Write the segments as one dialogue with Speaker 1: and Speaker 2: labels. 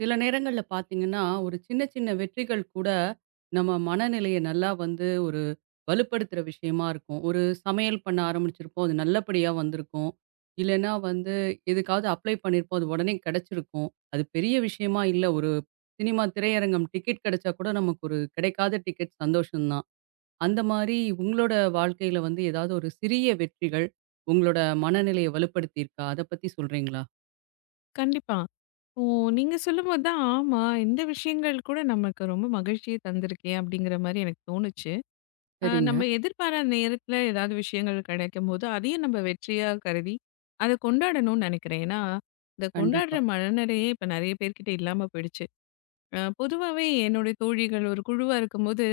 Speaker 1: சில நேரங்கள்ல பார்த்தீங்கன்னா, ஒரு சின்ன சின்ன வெற்றிகள் கூட நம்ம மனநிலைய நல்லா வந்து ஒரு வலுப்படுத்துற விஷயமா இருக்கும். ஒரு சமையல் பண்ண ஆரம்பிச்சிருப்போம். அது நல்லபடியா வந்திருக்கும். இல்லன்னா வந்து எதுக்காவது அப்ளை பண்ணியிருப்போம். அது உடனே கிடைச்சிருக்கும். அது பெரிய விஷயமா இல்ல. ஒரு சினிமா திரையரங்கம் டிக்கெட் கிடைச்சா கூட நமக்கு ஒரு கிடைக்காத டிக்கெட் சந்தோஷம் தான். அந்த மாரி உங்களோட வாழ்க்கையில வந்து ஏதாவது ஒரு சிறிய வெற்றிகள் உங்களோட மனநிலைய வலுப்படுத்தியிருக்கா? அத பத்தி சொல்றீங்களா?
Speaker 2: கண்டிப்பா. ஓ! நீங்க சொல்லும்போது தான், ஆமா இந்த விஷயங்கள் கூட நமக்கு ரொம்ப மகிழ்ச்சிய தந்திருக்கே! அப்படிங்கிற மாரி எனக்கு தோணுச்சு. நம்ம
Speaker 1: சரிங்க.
Speaker 2: எதிர்பாராத நேரத்தில ஏதாவது விஷயங்கள் கிடைக்கும்போது, அதையும் நம்ம வெற்றியா கருதி, அத கொண்டாடணும்னு நெனைக்கிறேன். ஏன்னா, இந்த கொண்டாடுற
Speaker 1: கண்டிப்பா.
Speaker 2: மனநிலையே இப்ப நெறைய பேர்கிட்ட இல்லாம போயிடுச்சு. பொதுவாவே என்னுடைய தோழிகள் ஒரு குழுவா இருக்கும்போது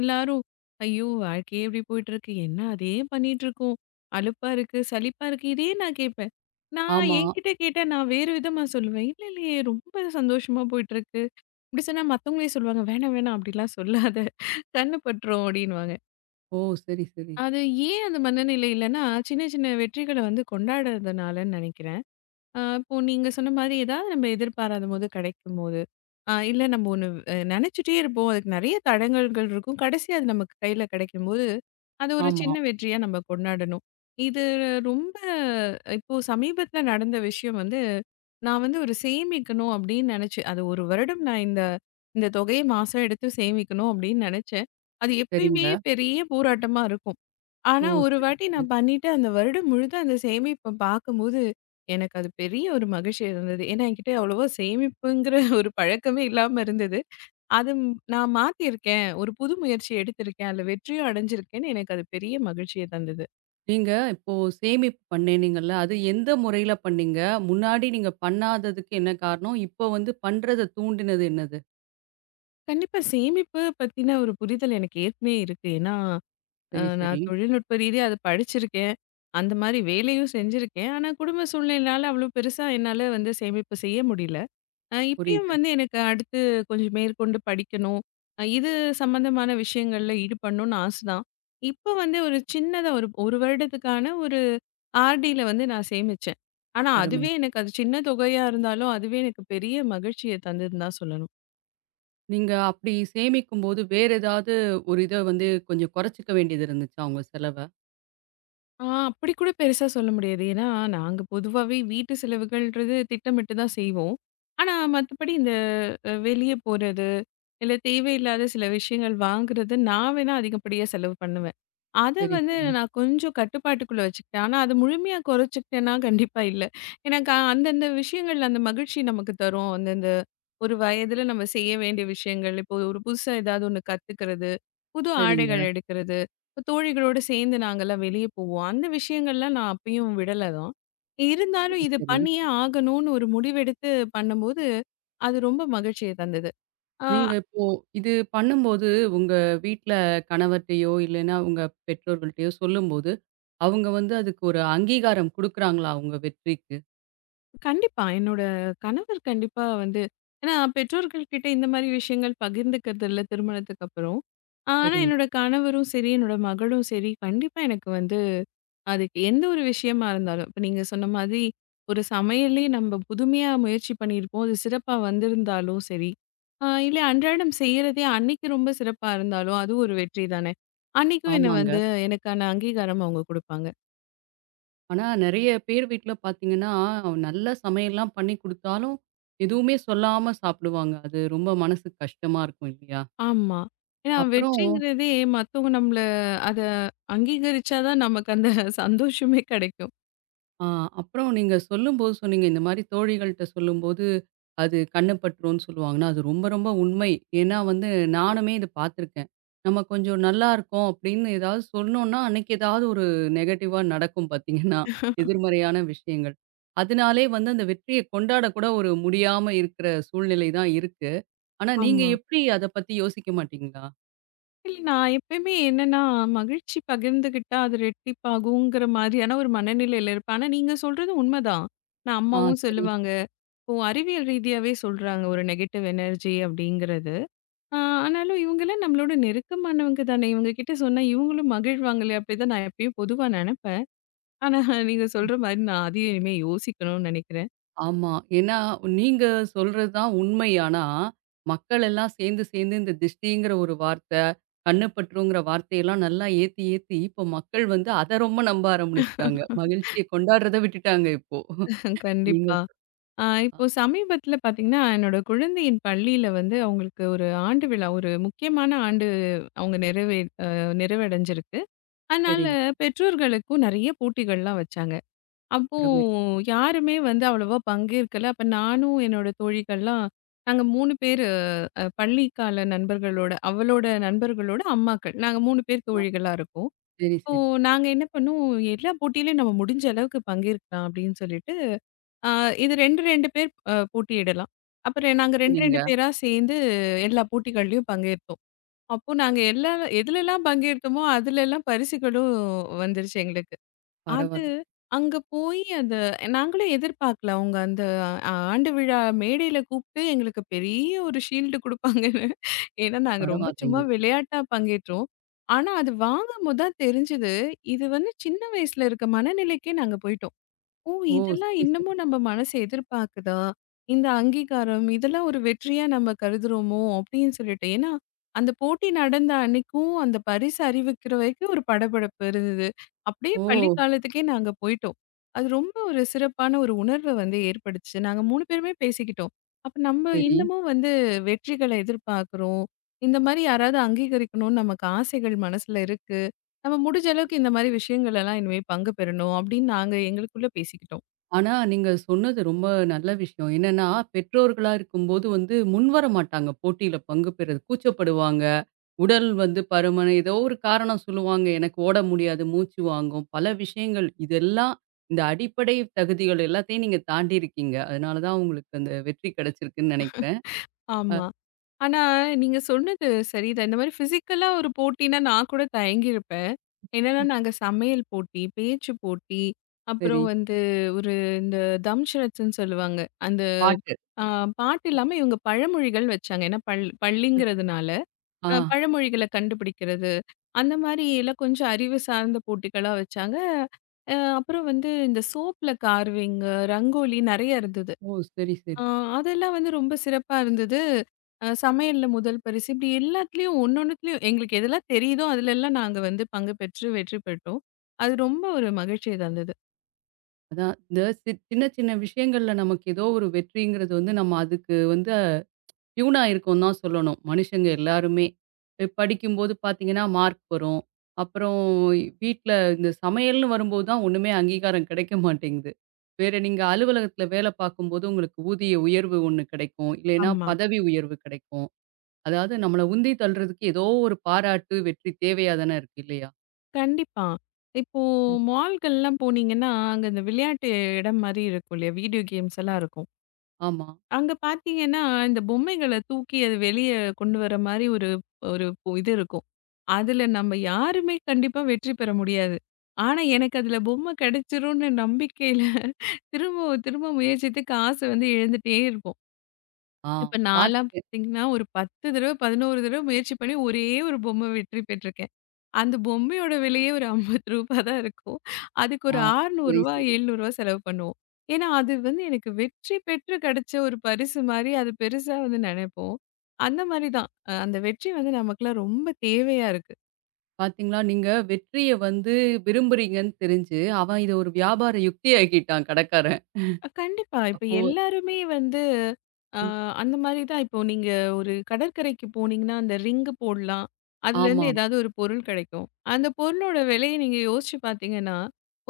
Speaker 2: எல்லாரும் ஐயோ வாழ்க்கையே இப்படி போயிட்டு இருக்கு என்ன அதே பண்ணிட்டு இருக்கோம் அலுப்பா இருக்கு சலிப்பா இருக்கு இதே நான் கேட்பேன் நான்
Speaker 1: ஆமா.
Speaker 2: என்கிட்ட கேட்டா நான் வேறு விதமா சொல்லுவேன் இல்ல இல்லையே ரொம்ப சந்தோஷமா போயிட்டு இருக்கு இப்படி சொன்னா மத்தவங்களே சொல்லுவாங்க வேணாம் வேணாம் அப்படிலாம் சொல்லாத கண்ணு பற்றோம் அப்படின்னுவாங்க
Speaker 1: ஓ! சரி, சரி.
Speaker 2: அது ஏன் அந்த மனநிலை இல்லைன்னா சின்ன சின்ன வெற்றிகளை வந்து கொண்டாடுறதுனாலன்னு நினைக்கிறேன் இப்போ நீங்க சொன்ன மாதிரி ஏதாவது நம்ம எதிர்பாராத போது கிடைக்கும்போது, இல்ல நம்ம ஒண்ணு நெனச்சுட்டே இருப்போம். அதுக்கு நெறைய தடங்கல்கள் இருக்கும். கடைசியா அது நமக்கு கையில கிடைக்கும்போது, அது ஒரு
Speaker 1: ஆமா.
Speaker 2: சின்ன வெற்றியா நம்ம கொண்டாடணும். இது ரொம்ப இப்போ சமீபத்தில நடந்த விஷயம் வந்து, நான் வந்து ஒரு சேமிக்கணும் அப்படின்னு நெனச்சேன். அது 1 வருடம் நான் இந்த இந்த தொகையை மாசம் எடுத்து சேமிக்கணும் அப்படின்னு நெனச்சேன். அது எப்பயுமே
Speaker 1: சரிங்க.
Speaker 2: பெரிய போராட்டமா இருக்கும்.
Speaker 1: ஓ!
Speaker 2: ஆனா, ஒரு
Speaker 1: சரி,
Speaker 2: வாட்டி
Speaker 1: சரி.
Speaker 2: நான் பண்ணிட்டு, அந்த வருடம் முழுக்க அந்த சேமிப்ப பார்க்கும்போது, எனக்கு அது பெரிய ஒரு மகிழ்ச்சி இருந்தது. ஏன்னா, என்கிட்ட அவ்வளவா சேமிப்புங்கிற ஒரு பழக்கமே இல்லாம இருந்தது. அது நான் மாத்தியிருக்கேன். ஒரு புது முயற்சி எடுத்திருக்கேன். அதில வெற்றியும் அடைஞ்சிருக்கேன்னு எனக்கு அது பெரிய மகிழ்ச்சிய தந்தது.
Speaker 1: நீங்க இப்போ சேமிப்பு பண்ணேன்னீங்கல்ல, அது எந்த முறையில பண்ணீங்க? முன்னாடி நீங்க பண்ணாததுக்கு என்ன காரணம்? இப்போ வந்து பண்றத தூண்டினது என்னது?
Speaker 2: கண்டிப்பா சேமிப்பு பத்தின ஒரு புரிதல் எனக்கு ஏற்கனவே இருக்கு. ஏன்னா,
Speaker 1: சரி, சரி.
Speaker 2: நான் தொழில்நுட்ப ரீதியா அத படிச்சிருக்கேன். அந்த மாரி வேலையும் செஞ்சிருக்கேன். ஆனா, குடும்ப சூழ்நிலையினால அவ்வளோ பெருசா என்னால வந்து சேமிப்பு செய்ய முடியல. இப்பயும்
Speaker 1: புரியுது.
Speaker 2: வந்து எனக்கு அடுத்து கொஞ்சம் மேற்கொண்டு படிக்கணும். இது சம்மந்தமான விஷயங்கள்ல ஈடுபடணும்னு ஆசை தான். இப்ப வந்து ஒரு சின்னதா ஒரு 1 வருடத்துக்கான ஒரு ஆர்டில வந்து நான் சேமிச்சேன். ஆனா
Speaker 1: அருமை.
Speaker 2: அதுவே எனக்கு அது சின்ன தொகையா இருந்தாலும், அதுவே எனக்கு பெரிய மகிழ்ச்சிய தந்ததுன்னு தான் சொல்லணும்.
Speaker 1: நீங்க அப்படி சேமிக்கும்போது வேற ஏதாவது ஒரு இத வந்து கொஞ்சம் குறைச்சுக்க வேண்டியது இருந்துச்சா உங்க செலவ?
Speaker 2: அப்படி கூட பெருசா சொல்ல முடியாது. ஏன்னா, நாங்க பொதுவாவே வீட்டு செலவுகள்ன்றது திட்டமிட்டு தான் செய்வோம். ஆனா, மத்தபடி இந்த வெளிய போறது, இல்ல தேவையில்லாத சில விஷயங்கள் வாங்குறது, நான் வேணா அதிகப்படியா செலவு பண்ணுவேன். அத
Speaker 1: சரி,
Speaker 2: வந்து
Speaker 1: சரி.
Speaker 2: நான் கொஞ்சம் கட்டுப்பாட்டுக்குள்ள வச்சுக்கிட்டேன். ஆனா, அது முழுமையா குறைச்சுக்கிட்டேன்னா கண்டிப்பா இல்ல. ஏன்னா, அந்தந்த விஷயங்கள் அந்த மகிழ்ச்சி நமக்கு தரும். அந்தந்த ஒரு வயதுல நம்ம செய்ய வேண்டிய விஷயங்கள், இப்போ ஒரு புதுசா ஏதாவது ஒண்ணு கத்துக்கிறது, புது ஆடைகள்
Speaker 1: சரிங்க.
Speaker 2: எடுக்கிறது. தோழிகளோடு சேர்ந்து நாங்கெல்லாம் வெளியே போவோம். அந்த விஷயங்கள்லாம் நான் அப்பயும் விடல தான். இருந்தாலும்
Speaker 1: சரி,
Speaker 2: இது
Speaker 1: சரி.
Speaker 2: பண்ணியே ஆகணும்னு ஒரு முடிவெடுத்து பண்ணும்போது, அது ரொம்ப மகிழ்ச்சிய தந்தது. ஆ
Speaker 1: நீங்க இப்போ இது பண்ணும்போது, உங்க வீட்ல கணவர்ட்டயோ, இல்லைன்னா உங்க பெற்றோர்கள்ட்டயோ சொல்லும்போது, அவங்க வந்து அதுக்கு ஒரு அங்கீகாரம் குடுக்குறாங்களா உங்க வெற்றிக்கு?
Speaker 2: கண்டிப்பா என்னோட கணவர் கண்டிப்பா வந்து ஏன்னா பெற்றோர்கள் கிட்ட இந்த மாரி விஷயங்கள் பகிர்ந்துக்கிறது இல்ல திருமணத்துக்கு அப்புறம். ஆனா
Speaker 1: சரிங்க.
Speaker 2: என்னோட கணவரும் சரி, என்னோட மகளும் சரி, கண்டிப்பா எனக்கு வந்து அதுக்கு எந்த ஒரு விஷயமா இருந்தாலும், இப்ப நீங்க சொன்ன மாதிரி, ஒரு சமையலே நம்ம புதுமையா முயற்சி பண்ணியிருப்போம். அது சிறப்பா வந்திருந்தாலும் சரி, இல்ல அன்றாடம் செய்றதே அன்னைக்கு ரொம்ப சிறப்பா இருந்தாலும், அது ஒரு வெற்றி தானே! அன்னைக்கும் என்ன
Speaker 1: ஆமாங்க.
Speaker 2: வந்து எனக்கான அங்கீகாரம் அவுங்க குடுப்பாங்க.
Speaker 1: ஆனா நெறைய பேர் வீட்ல பார்த்தீங்கன்னா, நல்ல சமையல்லாம் பண்ணி குடுத்தாலும், எதுவுமே சொல்லாம சாப்பிடுவாங்க. அது ரொம்ப மனசுக்கு கஷ்டமா இருக்கும் இல்லையா?
Speaker 2: ஆமா. ஏன்னா
Speaker 1: அப்புறம்
Speaker 2: வெற்றிங்கிறதே மத்தவங்க நம்மள அத அங்கீகரிச்சா தான் நமக்கு அந்த சந்தோஷமே கெடைக்கும்.
Speaker 1: ஆ, அப்புறம் நீங்க சொல்லும்போது சொன்னீங்க, இந்த மாரி தோழிகள்ட்ட சொல்லும்போது, அது கண்ணு பற்றும்ன்னு சொல்லுவாங்கன்னா, அது ரொம்ப ரொம்ப உண்மை. ஏன்னா வந்து நானுமே இது பார்த்துருக்கேன். நம்ம கொஞ்சம் நல்லா இருக்கோம் அப்படின்னு ஏதாவது சொன்னோம்னா, அன்னைக்கு ஏதாவது ஒரு நெகட்டிவா நடக்கும் பார்த்தீங்கன்னா, எதிர்மறையான விஷயங்கள். அதனாலே வந்து அந்த வெற்றிய கொண்டாட கூட ஒரு முடியாம இருக்கிற சூழ்நிலை தான் இருக்கு. ஆனா நீங்க
Speaker 2: ஆமா.
Speaker 1: எப்படி அத பத்தி யோசிக்க மாட்டீங்களா?
Speaker 2: இல்ல நான் எப்பயுமே என்னன்னா, மகிழ்ச்சி பகிர்ந்துகிட்டா அது ரெட்டிப்பாகுங்கிற மாதிரியான ஒரு மனநிலையில இருப்பேன். ஆனா நீங்க சொல்றது உண்மதான். நான்
Speaker 1: ஆ
Speaker 2: அம்மாவும்
Speaker 1: சரி.
Speaker 2: சொல்லுவாங்க. இப்போ அறிவியல் ரீதியாவே சொல்றாங்க ஒரு நெகட்டிவ் எனர்ஜி அப்படிங்கிறது. ஆ ஆனாலும் இவங்கலாம் நம்மளோட நெருக்கமானவங்க தானே, இவங்க கிட்ட சொன்னா இவங்களும் மகிழ்வாங்களே அப்படிதான் நான் எப்பயும் பொதுவா நெனப்பேன். ஆனா நீங்க சொல்ற மாரி நான் அதையும் இனிமே யோசிக்கணும்னு நெனைக்கிறேன்.
Speaker 1: ஆமா. ஏன்னா, நீங்க சொல்றது தான் உண்மை. ஆனா, மக்கள் எல்லாம் சேர்ந்து, சேர்ந்து இந்த திஷ்டிங்கிற ஒரு வார்த்தை, கண்ணு பற்றுங்கிற வார்த்தையெல்லாம் நல்லா ஏத்தி, ஏத்தி இப்போ மக்கள் வந்து அத ரொம்ப நம்ப ஆரம்பிச்சுட்டாங்க. மகிழ்ச்சிய கொண்டாடுறத விட்டுட்டாங்க இப்போ. நீங்க
Speaker 2: கண்டிப்பா.
Speaker 1: சொ
Speaker 2: இப்போ சமீபத்தில பார்த்தீங்கன்னா, என்னோட குழந்தையின் பள்ளியில வந்து அவங்களுக்கு ஒரு ஆண்டு விழா, ஒரு முக்கியமான ஆண்டு அவங்க நிறைவே அ நிறைவடைஞ்சிருக்கு. அதனால
Speaker 1: சரிங்க.
Speaker 2: பெற்றோர்களுக்கும் நிறைய போட்டிகள்லாம் வச்சாங்க. அப்போ
Speaker 1: அருமையா.
Speaker 2: யாருமே வந்து அவ்வளவா பங்கேற்கல. அப்ப நானும் என்னோட தோழிகள்லாம் நாங்க 3 பேரு பள்ளிக்கால நண்பர்களோட அவளோட நண்பர்களோட அம்மாக்கள். நாங்க 3 பேர்
Speaker 1: ஆ
Speaker 2: தோழிகளா இருக்கோம்.
Speaker 1: சரி,
Speaker 2: இப்போ
Speaker 1: சரி.
Speaker 2: நாங்க என்ன பண்ணோம், எல்லா போட்டியிலயும் நம்ம முடிஞ்ச அளவுக்கு பங்கேற்கலாம் அப்படின்னு சொல்லிட்டு, அ இது 2, 2 பேர் போட்டியிடலாம். அப்புறம் நாங்க 2, 2
Speaker 1: சரிங்க.
Speaker 2: பேரா சேர்ந்து எல்லா போட்டிகள்லயும் பங்கேற்போம். அப்போ நாங்க எல்லா எதுலலாம் பங்கேற்றோமோ, அதுலலாம் பரிசுகளும் வந்துருச்சு எங்களுக்கு. அது
Speaker 1: பரவாயில்லை
Speaker 2: அங்க போய் அத நாங்களே எதிர்பார்க்கல. அவங்க அந்த ஆண்டு விழா மேடையில கூப்ட்டு எங்களுக்கு பெரிய ஒரு ஷீல்டு குடுப்பாங்கன்னு. ஏன்னா, நாங்க ரொம்ப சும்மா
Speaker 1: பரவாயில்லைங்க.
Speaker 2: விளையாட்டா பங்கேற்றோம். ஆனா, அது வாங்கும்போது தான் தெரிஞ்சது, இது வந்து சின்ன வயசுல இருக்க மனநிலைக்கே நாங்க போய்ட்டோம். ஓ!
Speaker 1: ஓ!
Speaker 2: இதெல்லாம்
Speaker 1: சரி, சரி.
Speaker 2: இன்னமும் நம்ம மனசு எதிர்பார்க்குதா? இந்த அங்கீகாரம் இதெல்லாம் ஒரு வெற்றியா நம்ம கருதுறோமோ? அப்படின்னு சொல்லிட்டு. ஏன்னா, அந்த போட்டி நடந்த அன்னைக்கும் அந்த பரிசு அறிவிக்கிற வரைக்கும் ஒரு படபடப்பு இருந்தது. அப்படியே பள்ளி
Speaker 1: ஓ!
Speaker 2: காலத்துக்கே நாங்க போயிட்டோம். அது ரொம்ப ஒரு சிறப்பான ஒரு உணர்வ வந்து ஏற்படுத்துச்சு. நாங்க 3 பேருமே பேசிக்கிட்டோம். அப்ப நம்ம
Speaker 1: சரி.
Speaker 2: இன்னமும் வந்து வெற்றிகள எதிர்பார்க்குறோம். இந்த மாரி யாராவது அங்கீகரிக்கணும்னு நமக்கு ஆசைகள் மனசுல இருக்கு. நம்ம முடிஞ்ச அளவுக்கு இந்த மாரி விஷயங்கள் எல்லாம் இனிமே பங்கு பெறணும் அப்படின்னு நாங்க எங்களுக்குள்ள பேசிக்கிட்டோம்.
Speaker 1: ஆனா, நீங்க சொன்னது ரொம்ப நல்ல விஷயம். என்னன்னா, பெற்றோர்களா இருக்கும்போது வந்து முன்வர மாட்டாங்க போட்டியில பங்கு பெறுறதுக்கு. கூச்சப்படுவாங்க. உடல் வந்து பருமன் ஏதோ ஒரு காரணம் சொல்லுவாங்க. எனக்கு ஓட முடியாது, மூச்சு வாங்கும், பல விஷயங்கள். இதெல்லாம் இந்த அடிப்படை தகுதிகள் எல்லாத்தையும் நீங்க தாண்டி இருக்கீங்க. அதனால தான் உங்களுக்கு அந்த வெற்றி கிடைச்சிருக்குன்னு நெனைக்கிறேன். அ
Speaker 2: ஆமா. ஆனா, நீங்க சொன்னது சரிதான். இந்த மாரி ஃபிசிக்கலா ஒரு போட்டின்னா, நான் கூட தயங்கியிருப்பேன். என்னன்னா, நாங்க சமையல் போட்டி, பேச்சு போட்டி,
Speaker 1: சரி.
Speaker 2: அப்புறம் வந்து ஒரு இந்த தம்ஷரத்ன்னு சொல்லுவாங்க. அந்த
Speaker 1: பாட்டு.
Speaker 2: அ பாட்டு இல்லாம இவங்க பழமொழிகள் வச்சாங்க. ஏன்னா பள்ளிங்கிறதுனால,
Speaker 1: ஆ.
Speaker 2: பழமொழிகள கண்டுபிடிக்கிறது, அந்த மாரி எல்லாம் கொஞ்சம் அறிவு சார்ந்த போட்டிகளா வச்சாங்க. அப்புறம் வந்து இந்த சோப்புல கார்விங்கு, ரங்கோலி நெறைய இருந்தது.
Speaker 1: ஓ! சரி,
Speaker 2: ஆ
Speaker 1: சரி.
Speaker 2: அதெல்லாம் வந்து ரொம்ப சிறப்பா இருந்தது. சமையல்ல முதல் பரிசு இப்படி எல்லாத்துலயும் ஒன்னொன்னுத்துலயும் எங்களுக்கு எதெல்லாம் தெரியுதோ, அதுலலாம் நாங்க வந்து பங்கு பெற்று வெற்றி பெற்றோம். அது ரொம்ப ஒரு மகிழ்ச்சிய தந்தது.
Speaker 1: அதான் இந்த சின்ன சின்ன விஷயங்கள்ல நமக்கு ஏதோ ஒரு வெற்றிங்கிறது வந்து நம்ம அதுக்கு வந்து பியூனா இருக்கோம்னு தான் சொல்லணும். மனுஷங்க எல்லாருமே. படிக்கும்போது பார்த்தீங்கன்னா, மார்க் வரும். அப்புறம் வீட்ல இந்த சமையல்னு வரும்போது தான் ஒண்ணுமே அங்கீகாரம் கிடைக்க மாட்டேங்குது. வேற நீங்க அலுவலகத்தில வேலை பார்க்கும்போது உங்களுக்கு ஊதிய உயர்வு ஒண்ணு கிடைக்கும். இல்லைன்னா
Speaker 2: ஆமா.
Speaker 1: பதவி உயர்வு கிடைக்கும். அதாவது நம்மள உந்தி தள்றதுக்கு ஏதோ ஒரு பாராட்டு, வெற்றி தேவையா தானே இருக்கு இல்லையா?
Speaker 2: கண்டிப்பா. இப்போ
Speaker 1: ம்.
Speaker 2: மால்கள்லாம் போனீங்கன்னா, அங்க இந்த விளையாட்டு இடம் மாரி இருக்கும் இல்லையா? வீடியோ கேம்ஸ் எல்லாம் இருக்கும்.
Speaker 1: ஆமா.
Speaker 2: அங்க பார்த்தீங்கன்னா, இந்த பொம்மைகள தூக்கி அது வெளிய கொண்டு வர மாரி ஒரு ஒரு பு- இது இருக்கும். அதுல நம்ம யாருமே கண்டிப்பா வெற்றி பெற முடியாது. ஆனா, எனக்கு அதுல பொம்மை கிடைச்சிரும்னு நம்பிக்கையில திரும்பவும் திரும்ப முயற்சித்து காசு வந்து இழந்துட்டே இருப்போம்.
Speaker 1: ஆ
Speaker 2: இப்ப நான்லாம்
Speaker 1: பார்த்துருக்கேன்.
Speaker 2: பார்த்தீங்கன்னா, ஒரு 10 தடவ, 11 தடவ முயற்சி பண்ணி ஒரே ஒரு பொம்மை வெற்றி பெற்றிருக்கேன். அந்த பொம்மையோட விலையே ஒரு ரூ. 50 தான் இருக்கும். அதுக்கு ஒரு
Speaker 1: ஆ
Speaker 2: ரூ. 600
Speaker 1: சரி,
Speaker 2: ரூ.
Speaker 1: சரி.
Speaker 2: 700 செலவு பண்ணுவோம். ஏன்னா, அது வந்து எனக்கு வெற்றி பெற்று கிடைச்ச ஒரு பரிசு மாரி அது பெருசா வந்து நினைப்போம். அந்த மாரி தான். அந்த வெற்றி வந்து நமக்கெல்லாம் ரொம்ப தேவையா இருக்கு.
Speaker 1: பார்த்தீங்களா, நீங்க வெற்றிய வந்து விரும்புறீங்கன்னு தெரிஞ்சு, அவன் இத ஒரு வியாபார யுக்தியாக்கிட்டான் கடைக்காரன்.
Speaker 2: கண்டிப்பா. இப்ப
Speaker 1: அப்போ
Speaker 2: எல்லாருமே வந்து அ
Speaker 1: ம்.
Speaker 2: அந்த மாரி தான். இப்போ நீங்க ஒரு கடற்கரைக்கு போனீங்கன்னா, அந்த ரிங்கு போடலாம். அதுலேருந்து
Speaker 1: ஆமா,
Speaker 2: ஏதாவது ஒரு பொருள் கிடைக்கும். அந்த பொருளோட விலைய நீங்க யோசிச்சு பார்த்தீங்கன்னா,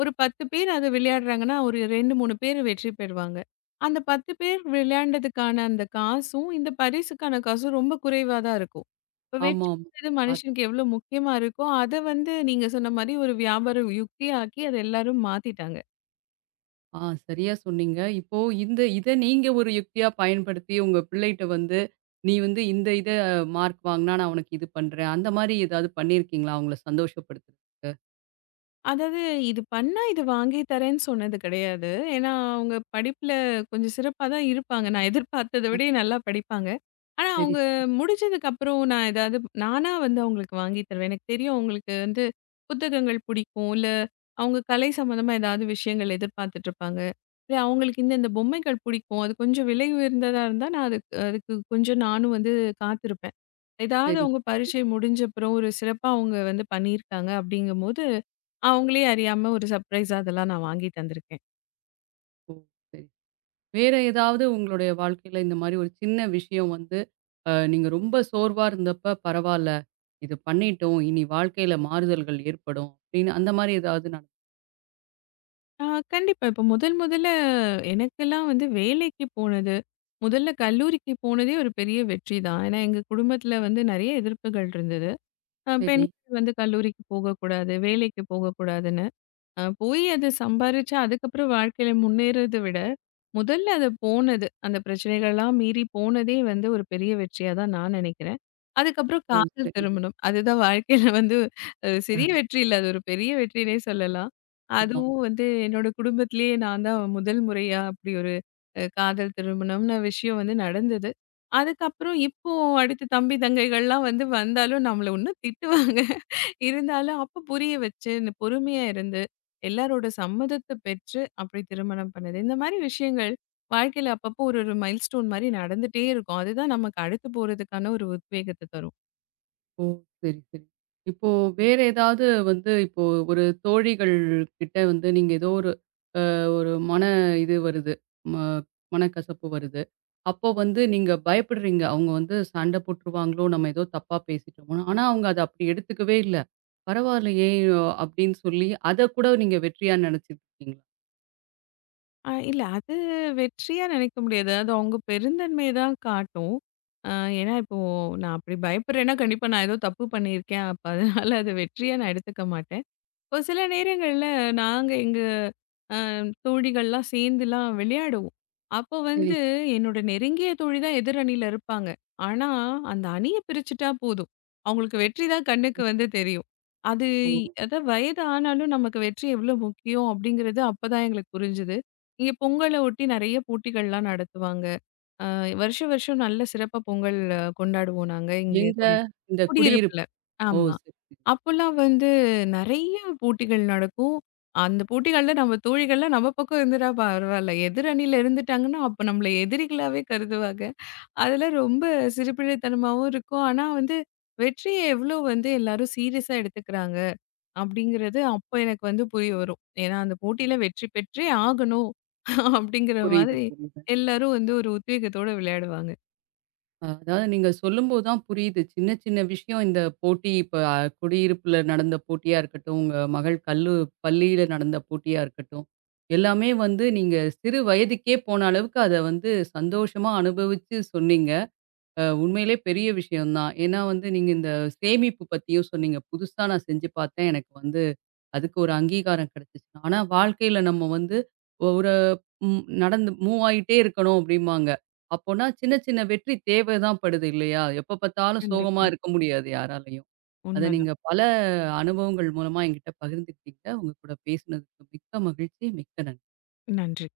Speaker 2: ஒரு 10 பேர் அத விளையாடுறாங்கன்னா, ஒரு 2, 3 பேர் வெற்றி பெறுவாங்க. அந்த 10 பேர் விளையாண்டதுக்கான அந்த காசும், இந்த பரிசுக்கான காசும் ரொம்ப குறைவா தான் இருக்கும். இப்ப
Speaker 1: ஆமாம்.
Speaker 2: வெற்றிங்கிறது
Speaker 1: பாத்
Speaker 2: மனுஷனுக்கு எவ்வளோ முக்கியமா இருக்கோ, அத வந்து நீங்க சொன்ன மாரி ஒரு வியாபார யுக்தியாக்கி அத எல்லாரும் மாத்திட்டாங்க.
Speaker 1: ஆ சரியா சொன்னீங்க. இப்போ இந்த இத நீங்க ஒரு யுக்தியா பயன்படுத்தி உங்க பிள்ளைட்ட வந்து, நீ வந்து இந்த இத மார்க் வாங்குனா நான் உனக்கு இது பண்றேன். அந்த மாரி ஏதாவது பண்ணியிருக்கீங்களா? அவங்கள சந்தோஷப்படுத்துறதுக்கு?
Speaker 2: அதாவது இது பண்ணா, இது வாங்கி தரேன்னு சொன்னது கிடையாது. ஏன்னா, அவங்க படிப்புல கொஞ்சம் சிறப்பா தான் இருப்பாங்க. நான் எதிர்பார்த்தத விட நல்லா படிப்பாங்க. ஆனா,
Speaker 1: சரி,
Speaker 2: அவங்க
Speaker 1: சரி.
Speaker 2: முடிச்சதுக்கப்புறம் நான் ஏதாவது நானா வந்து அவங்களுக்கு வாங்கி தருவேன். எனக்கு தெரியும் அவங்களுக்கு வந்து புத்தகங்கள் பிடிக்கும். இல்ல அவங்க கலை சம்மந்தமா ஏதாவது விஷயங்கள் எதிர்பார்த்துட்ருப்பாங்க. இல்ல அவங்களுக்கு இந்த இந்த பொம்மைகள் பிடிக்கும். அது கொஞ்சம் விலை உயர்ந்ததா இருந்தா நான் அதுக்கு அதுக்கு கொஞ்சம் நானும் வந்து காத்திருப்பேன். ஏதாவது
Speaker 1: சரி.
Speaker 2: அவங்க பரீட்சை முடிஞ்ச அப்புறம் ஒரு சிறப்பா அவங்க வந்து பண்ணியிருக்காங்க அப்படிங்கும்போது, அவங்களே அறியாம ஒரு சர்ப்ரைஸா அதெல்லாம் நான் வாங்கி தந்திருக்கேன்.
Speaker 1: ஓ! சரி. வேற ஏதாவது உங்களுடைய வாழ்க்கையில இந்த மாரி ஒரு சின்ன விஷயம் வந்து, நீங்க ரொம்ப சோர்வா இருந்தப்ப பரவால்ல. இது பண்ணிட்டோம். இனி வாழ்க்கையில மாறுதல்கள் ஏற்படும். அப்படின்னு அந்த மாரி ஏதாவது
Speaker 2: ஆ கண்டிப்பா. இப்போ முதல் முதல்ல எனக்கெல்லாம் வந்து வேலைக்கு போனது, முதல்ல கல்லூரிக்கு போனதே ஒரு பெரிய வெற்றி தான். ஏன்னா எங்க குடும்பத்தில வந்து நெறைய எதிர்ப்புகள் இருந்தது.
Speaker 1: சரி.
Speaker 2: பெண்கள் வந்து கல்லூரிக்கு போகக்கூடாது, வேலைக்கு போகக்கூடாதுன்னு. போய் அது சம்பாரிச்சு அதுக்கப்புறம் வாழ்க்கையில முன்னேறத விட முதல்ல அது போனது. அந்த பிரச்சனைகள்லாம் மீறி போனதே வந்து ஒரு பெரிய வெற்றியா தான் நான் நினைக்கிறேன். அதுக்கப்புறம்
Speaker 1: ஓ!
Speaker 2: காதல்
Speaker 1: சரி.
Speaker 2: திருமணம். அதுதான் வாழ்க்கையில வந்து
Speaker 1: அ
Speaker 2: சிறிய வெற்றி இல்ல. அது ஒரு பெரிய வெற்றினே சொல்லலாம்.
Speaker 1: ஆமா.
Speaker 2: அதுவும் வந்து என்னோட குடும்பத்திலேயே நான் தான் முதல் முறையா அப்படி ஒரு காதல் திருமணம்னு விஷயம் வந்து நடந்தது. அதுக்கப்புறம் இப்போ அடுத்து தம்பி தங்கைகள்லாம் வந்து வந்தாலும் நம்மள இன்னும் திட்டுவாங்க. இருந்தாலும் அப்ப புரிய வச்சு, இந்த பொறுமையா இருந்து எல்லாரோட சம்மதத்த பெற்று அப்படி திருமணம் பண்ணது. இந்த மாரி விஷயங்கள் வாழ்க்கையில அப்பப்போ ஒரு ஒரு மைல்ஸ்டோன் மாரி நடந்துட்டே இருக்கும். அதுதான் நமக்கு அடுத்து போறதுக்கான ஒரு உத்வேகத்த தரும்.
Speaker 1: ஓ! சரி, சரி. இப்போ வேற ஏதாவது வந்து இப்போ ஒரு தோழிகள் கிட்ட வந்து நீங்க ஏதோ ஒரு அ ஒரு மன இது வருது. ம மனக்கசப்பு வருது. அப்போ வந்து நீங்க பயப்படுறீங்க. அவங்க வந்து சண்டை போட்டுருவாங்களோ! நம்ம ஏதோ தப்பா பேசிட்டோமோ! ஆனா, அவங்க அத அப்படி எடுத்துக்கவே இல்ல. பரவாயில்லையே! அப்படின்னு சொல்லி அத கூட நீங்க வெற்றியா நினைச்சுட்டு இருக்கீங்களா?
Speaker 2: இல்ல அது வெற்றியா நினைக்க முடியாது. அது அவங்க பெருந்தன்மைய தான் காட்டும். அ ஏன்னா இப்போ நான் அப்படி பயப்படுறேன்னா, கண்டிப்பா நான் ஏதோ தப்பு பண்ணியிருக்கேன். அப்ப அதனால அத வெற்றியா நான் எடுத்துக்க மாட்டேன். ஒரு சில நேரங்கள்ல நாங்க எங்க தோழிகள்லாம் சேர்ந்துலாம் விளையாடுவோம். அப்போ
Speaker 1: சரி,
Speaker 2: வந்து
Speaker 1: சரி.
Speaker 2: என்னோட நெருங்கிய தோழி தான் எதிர் அணியில இருப்பாங்க. ஆனா அந்த அணிய பிரிச்சுட்டா போதும். அவங்களுக்கு வெற்றி தான் கண்ணுக்கு வந்து தெரியும். அது
Speaker 1: ஓ!
Speaker 2: அதான் வயது ஆனாலும் நமக்கு வெற்றி எவ்வளோ முக்கியம் அப்படிங்கிறது அப்பதான் எங்களுக்கு புரிஞ்சுது. இங்க பொங்கலை ஒட்டி நிறைய போட்டிகள்லாம் நடத்துவாங்க. அ வருஷம் வருஷம் நல்ல சிறப்பா பொங்கல் கொண்டாடுவோம் நாங்க இங்கே
Speaker 1: எங்க இந்த குடியிருப்பு.
Speaker 2: குடியிருப்புல.
Speaker 1: ஓ!
Speaker 2: ஆமா.
Speaker 1: சரி, சரி.
Speaker 2: அப்போலாம் வந்து நெறைய போட்டிகள் நடக்கும். அந்த போட்டிகள்ல நம்ம தோழிகள்லாம் நம்ம பக்கம் இருந்துட்டா பரவால்ல. எதிர் அணியில இருந்துட்டாங்கன்னா, அப்ப நம்மள எதிரிகளாவே கருதுவாங்க. அதெல்லாம் ரொம்ப சிறுபிள்ளைத்தனமாவும் இருக்கும். ஆனா வந்து வெற்றிய எவ்ளோ வந்து எல்லாரும் சீரியஸா எடுத்துக்கிறாங்க. அப்படிங்கிறது அப்போ எனக்கு வந்து புரிய வரும். ஏன்னா அந்த போட்டியில வெற்றி பெற்றே ஆகணும் அப்படிங்கிற
Speaker 1: புரியுது,
Speaker 2: மாதிரி
Speaker 1: புரியுது.
Speaker 2: எல்லாரும் வந்து ஒரு உத்வேகத்தோட விளையாடுவாங்க.
Speaker 1: அ அதாவது நீங்க சொல்லும்போது தான் புரியுது. சின்ன சின்ன விஷயம் இந்த போட்டி இப்ப அ குடியிருப்புல நடந்த போட்டியா இருக்கட்டும், உங்க மகள் பள்ளியில நடந்த போட்டியா இருக்கட்டும், எல்லாமே வந்து நீங்க சிறு வயதுக்கே போன அளவுக்கு அத வந்து சந்தோஷமா அனுபவிச்சு சொன்னீங்க. அ உண்மையிலே பெரிய விஷயம் தான். ஏன்னா வந்து நீங்க இந்த சேமிப்பு பத்தியும் சொன்னீங்க. புதுசா நான் செஞ்சு பார்த்தேன். எனக்கு வந்து அதுக்கு ஒரு அங்கீகாரம் கிடைச்சுச்சு. ஆனா வாழ்க்கையில நம்ம வந்து ஒரு ம் நடந்து மூவ் ஆயிட்டே இருக்கணும் அப்படிம்பாங்க. அப்போனா சின்ன சின்ன வெற்றி தேவை தான் படுது இல்லையா? எப்ப பார்த்தாலும்
Speaker 2: கண்டிப்பா.
Speaker 1: சோகமா இருக்க முடியாது யாராலயும். அத நீங்க
Speaker 2: உண்மதான்.
Speaker 1: பல அனுபவங்கள் மூலமா என்கிட்ட பகிர்ந்துக்கிட்டீங்க. உங்க கூட பேசினதுக்கு மிக்க மகிழ்ச்சி. மிக்க நன்றி.
Speaker 2: நன்றி.